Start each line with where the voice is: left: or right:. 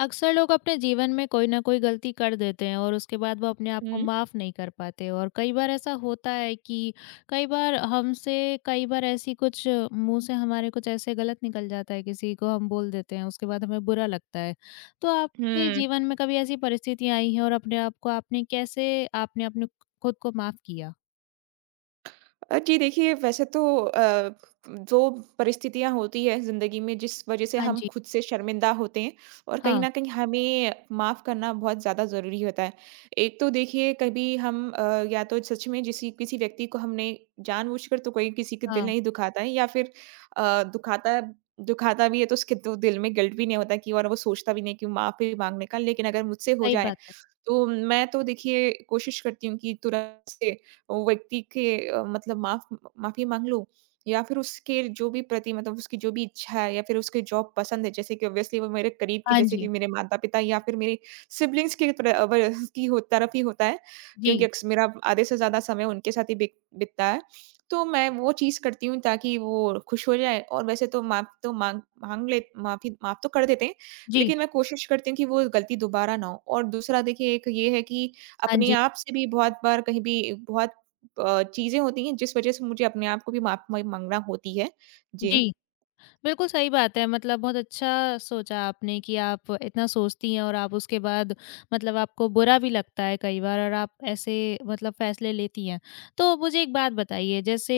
left: अक्सर लोग अपने जीवन में कोई ना कोई गलती कर देते हैं और उसके बाद वो अपने आप को
right: हुँ।
left: माफ़ नहीं कर पाते, और कई बार ऐसा होता है कि कई बार हमसे कई बार ऐसी कुछ मुंह से हमारे कुछ ऐसे गलत निकल जाता है, किसी को हम बोल देते हैं, उसके बाद हमें बुरा लगता है। तो आपके
right: हुँ।
left: जीवन में कभी ऐसी परिस्थितियां आई हैं और अपने आप को आपने कैसे आपने अपने खुद को माफ़ किया?
right: जी देखिए, वैसे तो जो परिस्थितियाँ होती हैं ज़िंदगी में, जिस वज़ह से
left: हाँ
right: हम
left: जी।
right: खुद से शर्मिंदा होते हैं और कहीं
left: हाँ,
right: न कहीं हमें माफ़ करना बहुत ज़्यादा ज़रूरी होता है। एक तो देखिए, कभी हम या तो सच में जिसी किसी व्यक्ति को हमने जानबूझकर, तो कोई किसी का दिल
left: हाँ।
right: नहीं दुखाता है या फिर अ, दुखाता दुखाता भी है, तो उसके तो दिल में गिल्ट भी नहीं होता कि, और वो सोचता भी नहीं कि माफ़ी माँगने का। लेकिन अगर मुझसे हो
left: सही
right: जाए,
left: बात है।
right: तो मैं तो देखिए, कोशिश करती हूँ कि तुरंत से व्यक्ति के मतलब माफ़ी माँग लूँ, या फिर उसके जो भी प्रति, मतलब उसकी जो भी इच्छा है या फिर उसकी जॉब पसंद है, जैसे कि ऑब्वियसली वो मेरे करीब के,
left: हाँ
right: जैसे
left: जी।
right: कि मेरे माता-पिता या फिर मेरे सिबलिंग्स के व की हो तरफ ही होता है,
left: जी।
right: क्योंकि अक्स मेरा आधे से ज़्यादा समय उनके साथ ही बीतता है। तो मैं वो चीज़ करती हूँ ताकि वो खुश हो जाएँ, और वैसे तो माफ़ तो माँग माँग ले, माफ़ी माफ़ तो कर देते हैं,
left: जी।
right: लेकिन मैं कोशिश करती हूँ कि वो गलती दोबारा ना हो। और दूसरा देखिए, एक ये है कि
left: हाँ
right: अपने
left: जी।
right: आप से भी बहुत बार, कहीं भी बहुत चीज़ें होती हैं जिस वज़ह से मुझे अपने आप को भी माफ़ म माँगना होती है। जी।
left: जी। बिल्कुल सही बात है। मतलब बहुत अच्छा सोचा आपने कि आप इतना सोचती हैं और आप उसके बाद मतलब आपको बुरा भी लगता है कई बार, और आप ऐसे मतलब फैसले लेती हैं। तो मुझे एक बात बताइए, जैसे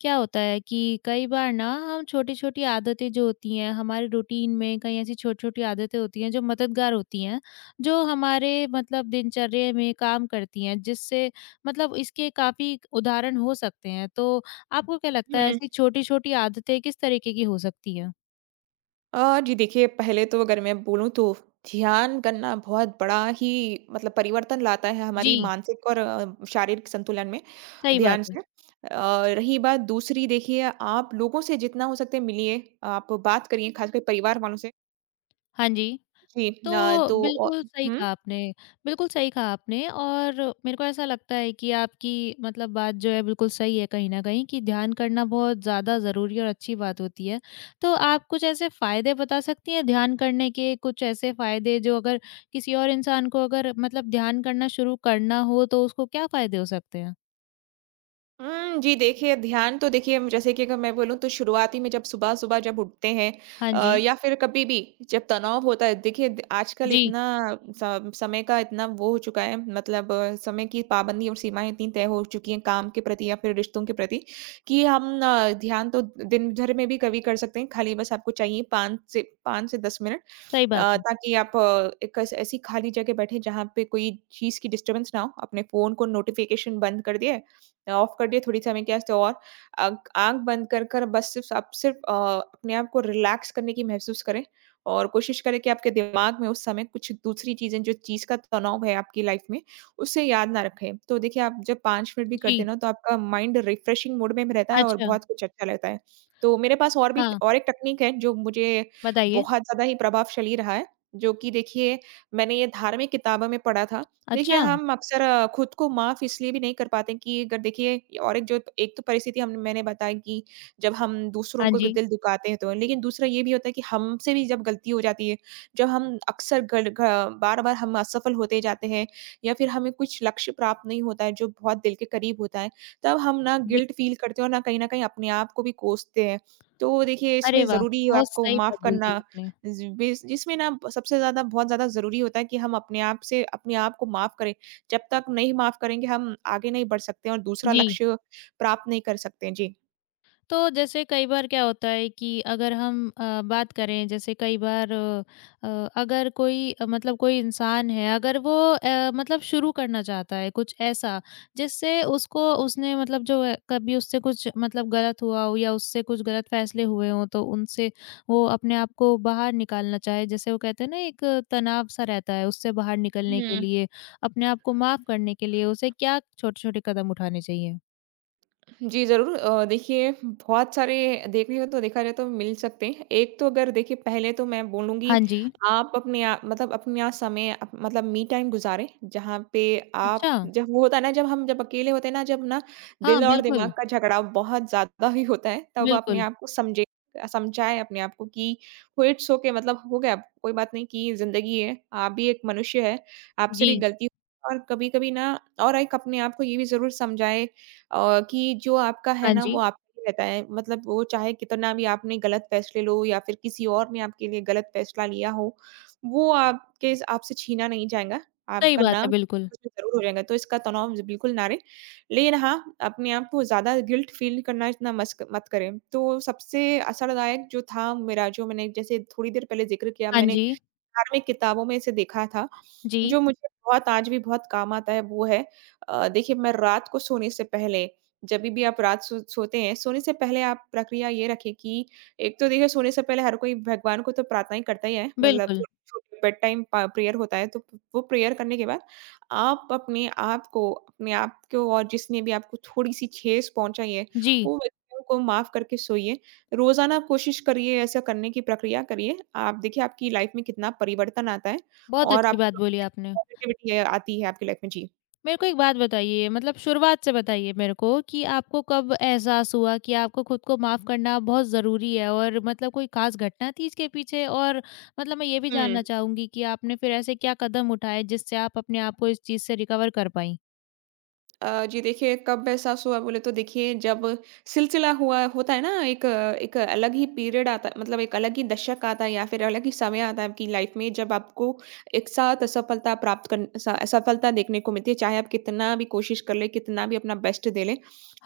left: क्या होता है कि कई बार ना हम छोटी-छोटी आदतें जो होती हैं हमारे रूटीन में, कई ऐसी छोटी-छोटी आदतें होती हैं जो मददगार होती हैं, जो हमारे मतलब दिनचर्या में काम करती हैं, जिससे मतलब इसके काफ़ी उदाहरण हो सकते हैं। तो आपको क्या लगता है
right: हुँ।
left: ऐसी छोटी-छोटी आदतें किस तरीके की हो सकती हैं?
right: जी देखिए, पहले तो अगर मैं बोलूँ तो, ध्यान करना बहुत बड़ा ही, मतलब परिवर्तन लाता है हमारी
left: जी,
right: मानसिक और शारीरिक संतुलन में,
left: सही बात
right: ध्यान
left: है।
right: से। रही बात दूसरी, देखिए आप लोगों से जितना हो सकता है मिलिए, आप बात करिए खासकर परिवार वालों से।
left: हाँ जी।
right: जी, न
left: तो
right: तो
left: बिल्कुल सही
right: हुँ।
left: कहा आपने, बिल्कुल सही कहा आपने, और मेरे को ऐसा लगता है कि आपकी मतलब बात जो है बिल्कुल सही है कहीं न कहीं, कि ध्यान करना बहुत ज़्यादा ज़रूरी और अच्छी बात होती है। तो आप कुछ ऐसे फ़ायदे बता सकती हैं ध्यान करने के, कुछ ऐसे फ़ायदे जो अगर किसी और इंसान को अगर मतलब ध्यान करना शुरू करना हो तो उसको क्या फ़ायदे हो सकते हैं?
right: हुँ, जी देखिए, ध्यान तो देखिए जैसे कि अगर मैं बोलूँ, तो शुरुआती में जब सुबह-सुबह जब उठते हैं,
left: हाँ जी।
right: या फिर कभी भी जब तनाव होता है, देखिए द आजकल
left: जी,
right: इतना स समय का इतना वो हो चुका है, मतलब समय की पाबंदी और सीमाएँ इतनी तय हो चुकी हैं, काम के प्रति या फिर रिश्तों के प्रति, कि हम ध्यान तो दिन भर में भी कभी कर सकते हैं। खाली बस आपको चाहिए 5 से 5 से 10 मिनट,
left: सही बात है।
right: ताकि आप एक ऐस ऐसी खाली जगह बैठे जहाँ पे कोई चीज़ की डिस्टर्बेंस ना हो। अपने फ़ोन को नोटिफ़िकेशन बंद कर दिए, ऑफ कर दिया थोड़ी समय के वास्ते, और आँख आँख बंद कर कर, बस सिर्फ़ आप सिर्फ़ अपने आप को रिलैक्स करने की महसूस करें, और कोशिश करें कि आपके दिमाग में उस समय कुछ दूसरी चीज़ें, जो चीज़ का तनाव है आपकी लाइफ़ में, उसे याद ना रखें। तो देखिए, आप जब 5 मिनट भी करते
left: जी,
right: हैं ना, तो आपका माइंड रिफ्रेशिंग मूड में भी रहता है और
left: अच्छा।
right: बहुत कुछ अच्छा लगता है। तो मेरे पास और भी,
left: हाँ,
right: और एक टेक्नीक है जो मुझे
left: बताइए।
right: बहुत ज़्यादा ही प्रभावशाली रहा है, जो कि देखिए, मैंने ये धार्मिक किताबों में पढ़ा था। देखिए,
left: अच्छा!
right: हम अक्सर खुद को माफ़ इसलिए भी नहीं कर पाते कि, अगर देखिए, और एक जो एक तो परिस्थिति हम मैंने बताई कि जब हम दूसरों
left: हाँ
right: को
left: जी।
right: दिल दुखाते हैं तो। लेकिन दूसरा ये भी होता है कि हमसे भी जब गलती हो जाती है, जब हम अक्सर गल घ बार-बार हम असफल होते जाते हैं, या फिर हमें कुछ लक्ष्य प्राप्त नहीं होता है जो बहुत दिल के करीब होता है, तब हम ना
left: जी।
right: गिल्ट फ़ील करते हैं और ना कहीं न कहीं अपने आप को भी कोसते हैं। तो देखिए,
left: अरे
right: इसमें
left: वाह!
right: ज़रूरी है
left: बहुत
right: आपको
left: सही
right: माफ़
left: बात बोल दी
right: करना।
left: आपने।
right: जी, बेस जिसमें ना सबसे ज़्यादा, बहुत ज़्यादा ज़रूरी होता है कि हम अपने आप से अपने आप को माफ़ करें। जब तक नहीं माफ़ करेंगे, हम आगे नहीं बढ़ सकते और दूसरा
left: जी।
right: लक्ष्य प्राप्त नहीं कर सकते।
left: तो जैसे कई बार क्या होता है कि अगर हम बात करें, जैसे कई बार अगर कोई मतलब कोई इंसान है, अगर वो मतलब शुरू करना चाहता है कुछ ऐसा जिससे उसको उसने मतलब जो है, कभी उससे कुछ मतलब गलत हुआ हो या उससे कुछ गलत फैसले हुए हों तो उनसे वो अपने आप को बाहर निकालना चाहे, जैसे वो कहते हैं ना एक तनाव सा रहता है, उससे बाहर निकलने
right: जी।
left: के लिए, अपने आप को माफ करने के लिए उसे क्या छोटे छोटे कदम उठाने चाहिए?
right: जी, ज़रूर। देखिए बहुत सारे, देखने हो तो देखा जाए तो मिल सकते हैं। एक तो अगर देखिए, पहले तो मैं बोलूँगी,
left: हाँ जी।
right: आप अपने आप, मतलब अपना समय अप मतलब मी टाइम गुज़ारें, जहाँ पे
left: अच्छा।
right: आप जब वो होता है ना, जब हम जब अकेले होते हैं ना, जब ना
left: हाँ,
right: दिल और दिमाग
left: बिल्कुल।
right: का झगड़ा बहुत ज़्यादा ही होता है, तब अपने
left: बिल्कुल।
right: आप को समझे समझाएँ अपने आप को कि इट्स ओके, मतलब हो गया, कोई बात नहीं, कि ज़िंदगी है, आप भी एक मनुष्य है, आपसे भी
left: जी।
right: गलती, और कभी-कभी ना। और एक अपने आप को ये भी ज़रूर समझाएँ, कि जो आपका है
left: हाँ
right: ना, वो
left: जी,
right: आपका ही रहता है, मतलब वो चाहे कितना भी आपने गलत फैसले लो या फिर किसी और ने आपके लिए गलत फैसला लिया हो, वो आपके आपसे छीना नहीं जाएगा।
left: सही
right: आपका
left: बात
right: नाम
left: है, बिल्कुल।
right: उसमें ज़रूर हो जाएगा, तो इसका तनाव ज बिल्कुल ना रहे। लेकिन हाँ, अपने आप को ज़्यादा गिल्ट फ़ील करना, इतना मस्क मत करें। तो सबसे असरदायक जो था मेरा, जो मैंने जैसे थोड़ी देर पहले ज़िक्र किया,
left: हाँ
right: मैंने
left: जी,
right: धार्मिक किताबों में इसे देखा था,
left: जी,
right: जो मुझे बहुत, आज भी बहुत काम आता है, वो है, देखिए, मैं रात को सोने से पहले, जभी भी आप रात सोते हैं, सोने से पहले आप प्रक्रिया ये रखें कि, एक तो देखिए, सोने से पहले हर कोई भगवान को तो प्रार्थनाएँ करता ही है, मतलब
left: बिल्कुल।
right: थोड़ी छोटी बेड टाइम प प्रेयर होता है, तो वो प्रेयर करने के बाद, आप अपने आप को और जिसने भी आपको थोड़ी-सी ठेस पहुँचाई है,
left: जी,
right: वो व्यक्तियों को माफ़ करके सोइए। रोज़ाना आप कोशिश करिए, ऐसा करने की प्रक्रिया करिए। आप देखिए, आपकी लाइफ़ में कितना परिवर्तन आता है
left: बहुत
right: और
left: अच्छी बात
right: आपको
left: बोली आपने।
right: पॉज़िटिविटी आती है आपकी लाइफ़ में। जी।
left: मेरे को एक बात बताइए, मतलब शुरुआत से बताइए मेरे को, कि आपको कब एहसास हुआ कि आपको खुद को माफ़ करना बहुत ज़रूरी है, और मतलब कोई ख़ास घटना थी इसके पीछे? और मतलब मैं ये भी
right: हुँ।
left: जानना चाहूँगी कि आपने फिर ऐसे क्या कदम उठाए जिससे आप अपने आप को इस चीज़ से रिकवर कर पाईं?
right: जी देखिए, कब एहसास हुआ बोले तो देखिए, जब सिलसिला हुआ होता है ना, एक एक अलग ही पीरियड आता, मतलब एक अलग ही दशक आता है या फिर अलग ही समय आता है आपकी लाइफ में, जब आपको एक साथ असफलता प्राप्त कर स असफलता देखने को मिलती है, चाहे आप कितना भी कोशिश कर लें, कितना भी अपना बेस्ट दे लें।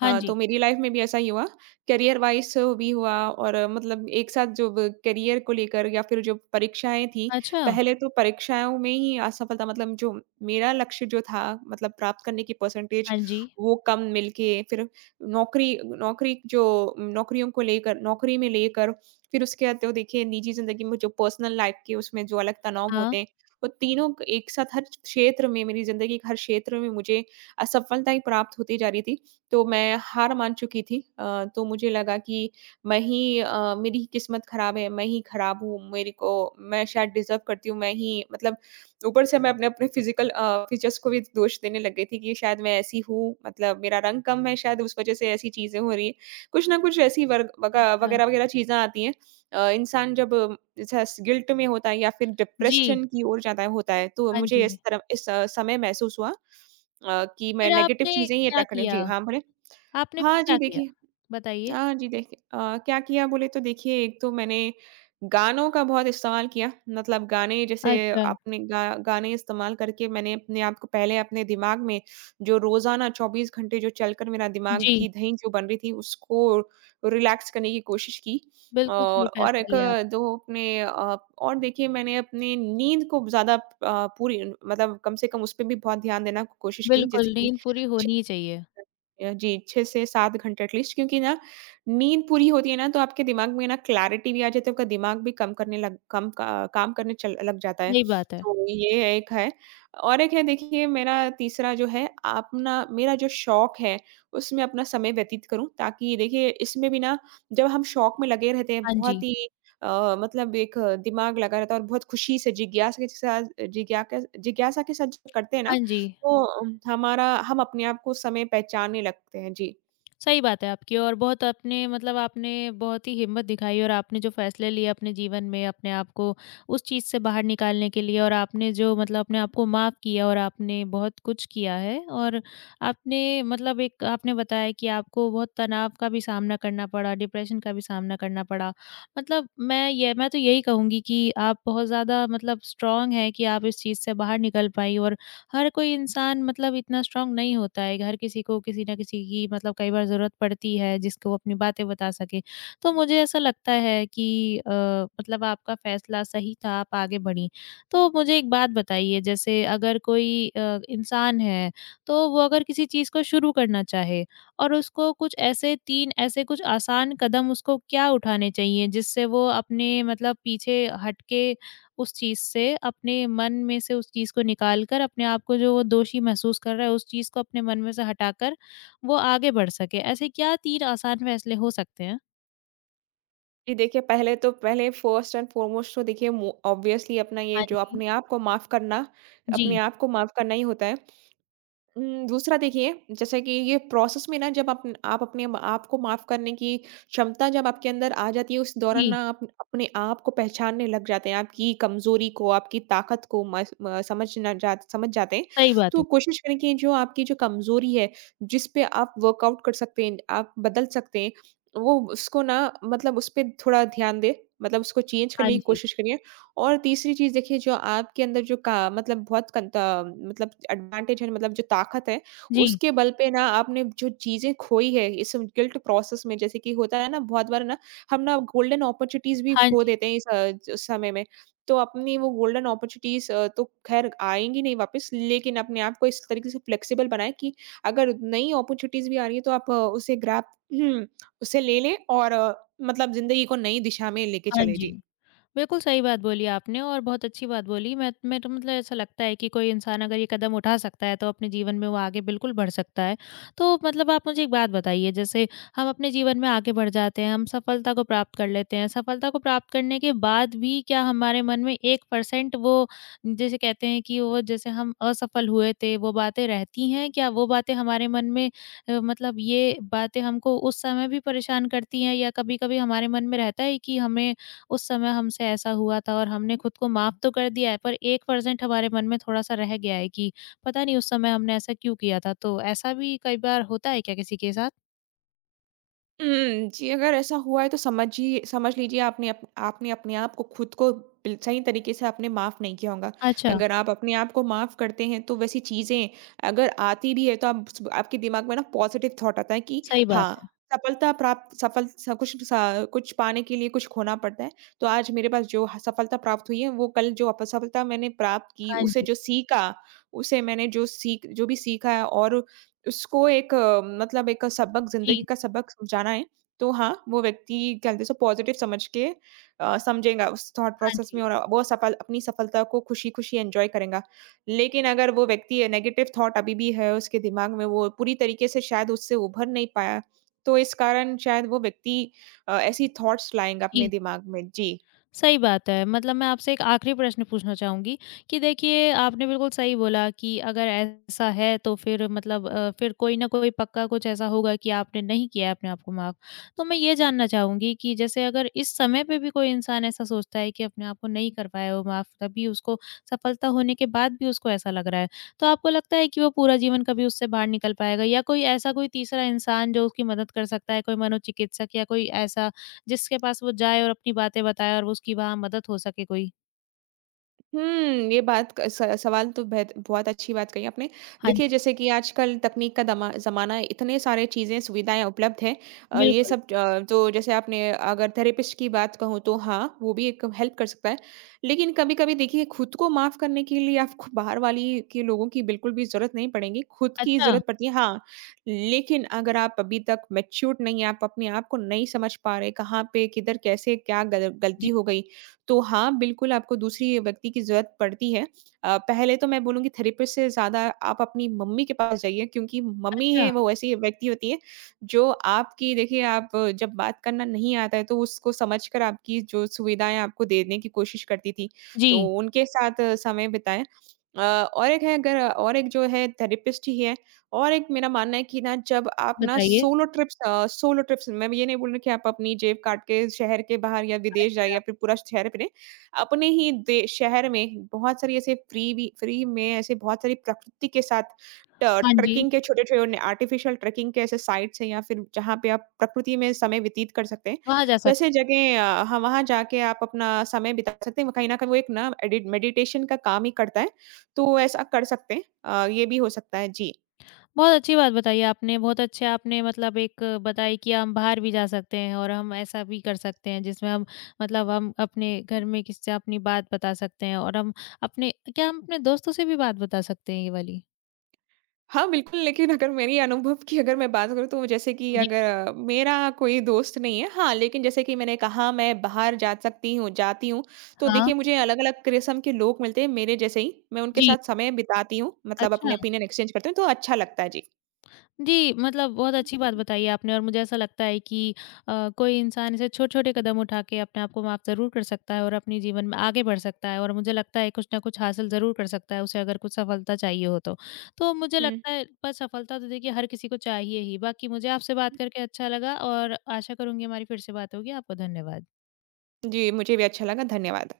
left: हाँ
right: तो
left: जी।
right: मेरी लाइफ में भी ऐसा ही हुआ, करियर वाइज़ भी हुआ और मतलब एक साथ जो ब करियर को लेकर, या फिर जो परीक्षाएँ थी,
left: अच्छा।
right: पहले तो परीक्षाओं में ही असफलता, मतलब जो मेरा लक्ष्य जो था, मतलब प्राप्त करने की परसेंटेज
left: हाँ जी,
right: वो कम मिलके, फिर नौकरी नौकरी जो, नौकरियों को लेकर, नौकरी में लेकर, फिर उसके बाद तो देखिए, निजी जिंदगी में जो पर्सनल लाइफ के, उसमें जो अलग तनाव
left: हाँ।
right: होते हैं, वो तीनों एक साथ हर क्षेत्र में, मेरी जिंदगी के हर क्षेत्र में मुझे असफलता ही प्राप्त होती जा रही थी। तो मैं हार मान चुकी थी। तो मुझे लगा कि मैं ही, मेरी ही किस्मत खराब है, मैं ही खराब हूँ, मेरे को मैं शायद डिज़र्व करती हूँ, मैं ही मतलब, ऊपर से मैं अपने-अपने फ़िज़िकल फ़ीचर्स को भी दोष देने लग गई थी, कि शायद मैं ऐसी हूँ, मतलब मेरा रंग कम है शायद, उस वज़ह से ऐसी चीज़ें हो रही हैं। कुछ ना कुछ ऐसी वर्ग वगा
left: अच्छा,
right: वगैरह-वगैरह चीज़ें आती हैं। इंसान जब जस गिल्ट में होता है, या फिर
left: जी,
right: डिप्रेशन की ओर ज़्यादा होता है, तो
left: हाँ
right: मुझे इस
left: जी।
right: तरह इस अ, समय महसूस हुआ, कि मैं
left: फिर
right: नेगेटिव
left: आपने
right: चीज़ें ही
left: क्या
right: अटैक कर रही हूँ। जी,
left: किया?
right: हाँ, बोलिए।
left: आपने फिर
right: हाँ
left: क्या
right: जी,
left: किया?
right: देखिए
left: बताइए?
right: हाँ जी, देखिए क्या किया बोले तो देखिए, एक तो मैंने गानों का बहुत इस्तेमाल किया। मतलब गाने जैसे,
left: अच्छा।
right: अपने गा गाने इस्तेमाल करके, मैंने अपने आप को पहले, अपने दिमाग में जो रोज़ाना 24 घंटे जो चलकर मेरा दिमाग
left: जी।
right: की धई जो बन रही थी, उसको रिलैक्स करने की कोशिश की।
left: बिल्कुल सही
right: और एक,
left: फैसला लिया आपने।
right: दो अपने, और देखिए, मैंने अपनी नींद को ज़्यादा, पूरी, मतलब कम से कम उस पे भी बहुत ध्यान देना कोशिश की। जैसे
left: बिल्कुल,
right: कि
left: नींद पूरी होनी ही चाहिए।
right: जी, 6 से 7 घंटे एटलीस्ट, क्योंकि ना नींद पूरी होती है ना, तो आपके दिमाग में ना क्लैरिटी भी आ जाती है, तो आपका दिमाग भी कम का काम करने चल लग जाता है।
left: सही बात है।
right: तो ये एक है, और एक है देखिए, मेरा तीसरा जो है, अपना मेरा जो शौक है, उसमें अपना समय व्यतीत करूँ, ताकि देखिए, इसमें भी ना, जब हम शौक में लगे रहते हैं
left: हाँ
right: बहुत
left: जी,
right: ही, मतलब एक दिमाग लगा रहता है, और बहुत खुशी से जिज्ञासा के साथ, जिज्ञा जिज्ञासा के साथ जो करते हैं ना,
left: हाँ जी।
right: तो हमारा हम अपने आप को उस समय पहचानने लगते हैं, जी।
left: सही बात है आपकी, और बहुत अपने मतलब आपने बहुत ही हिम्मत दिखाई, और आपने जो फैसले लिए अपने जीवन में अपने आप को उस चीज़ से बाहर निकालने के लिए, और आपने जो मतलब अपने आप को माफ़ किया, और आपने बहुत कुछ किया है। और आपने मतलब एक आपने बताया कि आपको बहुत तनाव का भी सामना करना पड़ा, डिप्रेशन का भी सामना करना पड़ा। मतलब मैं ये मैं तो यही कहूँगी कि आप बहुत ज़्यादा मतलब स्ट्रांग हैं कि आप इस चीज़ से बाहर निकल पाई। और हर कोई इंसान मतलब इतना स्ट्रांग नहीं होता है, हर किसी को किसी ना किसी की मतलब कई बार ज़रूरत पड़ती है जिसको वो अपनी बातें बता सके। तो मुझे ऐसा लगता है कि मतलब आपका फ़ैसला सही था, आप आगे बढ़ीं। तो मुझे एक बात बताइए, जैसे अगर कोई इंसान है, तो वो अगर किसी चीज़ को शुरू करना चाहे, और उसको कुछ ऐसे 3 ऐसे कुछ आसान कदम उसको क्या उठाने चाहिए जिससे वो अपने मतलब पीछे हट के, उस चीज़ से अपने मन में से उस चीज़ को निकाल कर, अपने आप को जो वो दोषी महसूस कर रहा है उस चीज़ को अपने मन में से हटाकर वो आगे बढ़ सके? ऐसे क्या 3 आसान फैसले हो सकते हैं?
right: जी, देखिए, पहले तो पहले फर्स्ट एंड फ़ॉरमोस्ट, तो देखिए मो ऑब्वियसली अपना ये
left: हाँ
right: जो,
left: जी।
right: अपने आप को माफ़ करना, अपने
left: जी,
right: आप को माफ़ करना ही होता है। दूसरा देखिए, जैसे कि ये प्रोसेस में ना, जब आप अपने आप को माफ़ करने की क्षमता जब आपके अंदर आ जाती है, उस दौरान
left: जी,
right: ना आप अपने आप को पहचानने लग जाते हैं, आपकी कमज़ोरी को, आपकी ताकत को मस म समझना जा समझ जाते हैं।
left: सही बात
right: तो
left: है।
right: कोशिश करें कि जो आपकी जो कमज़ोरी है, जिस पे आप वर्कआउट कर सकते हैं, आप बदल सकते हैं, वो उसको ना मतलब उस पे थोड़ा ध्यान दें, मतलब उसको चेंज
left: हाँ
right: करने की
left: जी।
right: कोशिश करिए। और तीसरी चीज़ देखिए जो आपके अंदर जो का मतलब बहुत कंत मतलब एडवांटेज है मतलब जो ताकत है,
left: जी।
right: उसके बल पे ना आपने जो चीज़ें खोई है इस गिल्ट प्रोसेस में जैसे कि होता है ना बहुत बार ना हम ना गोल्डन अपॉर्च्युनिटीज़ भी
left: हाँ
right: खो
left: जी,
right: देते हैं इस ज समय में। तो अपनी वो गोल्डन अपॉर्च्युनिटीज़ तो ख़ैर आएँगी नहीं वापस लेकिन अपने आप को इस तरीके से फ्लेक्सिबल बनाएँ कि अगर नई अपॉर्च्युनिटीज़ भी आ रही है तो आप उसे ग्रैब उसे ले लें और मतलब ज़िंदगी को नई दिशा में लेके
left: हाँ
right: चलें।
left: जी।
right: जी।
left: बिल्कुल सही बात बोली आपने और बहुत अच्छी बात बोली। मैं तो मतलब ऐसा लगता है कि कोई इंसान अगर ये कदम उठा सकता है तो अपने जीवन में वो आगे बिल्कुल बढ़ सकता है। तो मतलब आप मुझे एक बात बताइए, जैसे हम अपने जीवन में आगे बढ़ जाते हैं, हम सफलता को प्राप्त कर लेते हैं। सफलता को प्राप्त करने के बाद भी क्या हमारे मन में 1% वो, जैसे कहते हैं कि वो जैसे हम असफल हुए थे, वो बातें रहती हैं? क्या वो बातें हमारे मन में मतलब ये बातें हमको उस समय भी परेशान करती हैं, या कभी-कभी हमारे मन में रहता है कि हमें उस समय हमसे ऐसा हुआ था, और हमने खुद को माफ तो कर दिया है पर 1% हमारे मन में थोड़ा-सा रह गया है कि पता नहीं उस समय हमने ऐसा क्यों किया था? तो ऐसा भी कई बार होता है क्या किसी के साथ?
right: हुँ, जी, अगर ऐसा हुआ है तो समझिए समझ लीजिए आपने अप आपने अपने आप को खुद को बिल सही तरीके से आपने माफ़ नहीं किया होगा।
left: अच्छा,
right: अगर आप अपने आप को माफ़ करते हैं तो वैसी चीज़ें अगर आती भी है तो आप स आपके दिमाग में ना पॉज़िटिव थॉट आता है कि
left: सही बात है।
right: हाँ, सफलता प्राप्त सफल स कुछ पाने के लिए कुछ खोना पड़ता है। तो आज मेरे पास जो ह सफलता प्राप्त हुई है वो कल जो असफलता मैंने प्राप्त की,
left: हाँ
right: उसे
left: जी।
right: जो सीखा, उसे मैंने जो सीख जो भी सीखा है और उसको एक मतलब एक सबक
left: जी,
right: ज़िंदगी का सबक समझाना है, तो हाँ, वो व्यक्ति क्या कहते हैं उसे पॉज़िटिव समझ के समझेगा उस थॉट
left: हाँ
right: प्रोसेस में
left: जी।
right: और वो सफल अपनी सफलता को खुशी-खुशी एन्जॉय करेगा। लेकिन अगर वो व्यक्ति नेगेटिव थॉट अभी भी है उसके दिमाग में, वो पूरी तरीके से शायद उससे उभर नहीं पाया, तो इस कारण शायद वो व्यक्ति ऐसी थॉट्स लाएँगा अपने
left: जी।
right: दिमाग में। जी।
left: सही बात है। मतलब मैं आपसे एक आखिरी प्रश्न पूछना चाहूँगी कि देखिए, आपने बिल्कुल सही बोला कि अगर ऐसा है तो फिर मतलब फिर कोई ना कोई पक्का कुछ ऐसा होगा कि आपने नहीं किया है अपने आप को माफ़। तो मैं ये जानना चाहूँगी कि जैसे अगर इस समय पे भी कोई इंसान ऐसा सोचता है कि अपने आप को नहीं कर पाया वो माफ़, तभी उसको सफलता होने के बाद भी उसको ऐसा लग रहा है, तो आपको लगता है कि वो पूरा जीवन कभी उससे बाहर निकल पाएगा? या कोई ऐसा, कोई तीसरा इंसान जो उसकी मदद कर सकता है, कोई मनोचिकित्सक या कोई ऐसा जिसके पास वो जाए और अपनी बातें बताए और वो उसकी वहाँ मदद हो सके कोई?
right: हुँ, ये बात क स सवाल तो बेहत बहुत अच्छी बात कही आपने।
left: हाँ
right: देखिए,
left: जी,
right: जैसे कि आजकल तकनीक का दमा ज़माना है, इतने सारे चीज़ें, सुविधाएँ उपलब्ध हैं। ये
left: बिल्कुल।
right: सब तो जैसे आपने अगर थेरेपिस्ट की बात कहूँ तो हाँ, वो भी एक हेल्प कर सकता है। लेकिन कभी-कभी देखिए, खुद को माफ़ करने के लिए आपको बाहर वाली के लोगों की बिल्कुल भी ज़रूरत नहीं पड़ेगी, खुद की
left: अच्छा,
right: ज़रूरत पड़ती है हाँ, लेकिन अगर आप अभी तक मैच्योर्ड नहीं हैं, आप अपने आप को नहीं समझ पा रहे, कहाँ पे, किधर, कैसे, क्या गल गलती
left: जी,
right: हो गई, तो हाँ, बिल्कुल आपको दूसरी व्यक्ति की ज़रूरत पड़ती है। पहले तो मैं बोलूँगी थेरेपिस्ट से ज़्यादा आप अपनी मम्मी के पास जाइए क्योंकि मम्मी है
left: अच्छा,
right: वो ऐसी व्यक्ति होती है, जो आपकी देखिए आप जब बात करना नहीं आता है तो उसको समझकर आपकी जो सुविधाएँ आपको देने की कोशिश करती थी, तो
left: जी,
right: उनके साथ समय बिताएँ। और एक है अगर और एक जो है थेरेपिस्ट ही है और एक मेरा मानना है कि ना जब आप ना
left: बताइए।
right: सोलो ट्रिप्स सोलो ट्रिप्स मैं ये नहीं बोल रही कि आप अपनी जेब काट के शहर के बाहर या विदेश जाइए
left: अच्छा,
right: या फिर पूरा शहर पे नहीं, अपने ही दे शहर में बहुत सारी ऐसे फ्री भी फ्री में ऐसे बहुत सारी प्रकृति के साथ ट
left: हाँ जी,
right: ट्रेकिंग के छोटे-छोटे आर्टिफिशियल ट्रेकिंग के ऐसे साइट्स हैं या फिर जहाँ पे आप प्रकृति में समय व्यतीत कर सकते हैं।
left: वहाँ जा सकते
right: वैसे
left: हैं।
right: जगह हाँ, वहाँ जाके आप अपना समय बिता सकते हैं। कहीं न कहीं वो एक ना एडिट मेडिटेशन का काम ही करता है, तो ऐसा कर सकते हैं। ये भी हो सकता है। जी।
left: बहुत अच्छी बात बताई आपने, बहुत अच्छे आपने मतलब एक बताई कि हम बाहर भी जा सकते हैं, और हम ऐसा भी कर सकते हैं जिसमें हम मतलब हम अपने घर में किसी से अपनी बात बता सकते हैं, और हम अपने क्या हम अपने दोस्तों से भी बात बता सकते हैं ये वाली?
right: हाँ, बिल्कुल, लेकिन अगर मेरी अनुभव की अगर मैं बात करूँ, तो जैसे कि
left: जी,
right: अगर मेरा कोई दोस्त नहीं है। हाँ, लेकिन जैसे कि मैंने कहा, मैं बाहर जा सकती हूँ जाती हूँ, तो
left: हाँ,
right: देखिए, मुझे अलग-अलग किस्म के लोग मिलते हैं, मेरे जैसे ही। मैं उनके
left: जी,
right: साथ समय बिताती हूँ, मतलब अपने
left: अच्छा।
right: ओपिनियन एक्सचेंज करती हूँ, तो अच्छा लगता है। जी।
left: जी, मतलब बहुत अच्छी बात बताई आपने, और मुझे ऐसा लगता है कि कोई इंसान ऐसे छोटे-छोटे कदम उठा के अपने आप को माफ़ ज़रूर कर सकता है, और अपने जीवन में आगे बढ़ सकता है, और मुझे लगता है कुछ न कुछ हासिल ज़रूर कर सकता है, उसे अगर कुछ सफलता चाहिए हो तो। तो मुझे
right: हुँ।
left: लगता है पर सफलता तो देखिए हर किसी को चाहिए ही। बाकी मुझे आपसे बात करके अच्छा लगा, और आशा करूँगी हमारी फिर से बात होगी। आपको धन्यवाद।
right: जी, मुझे भी अच्छा लगा। धन्यवाद।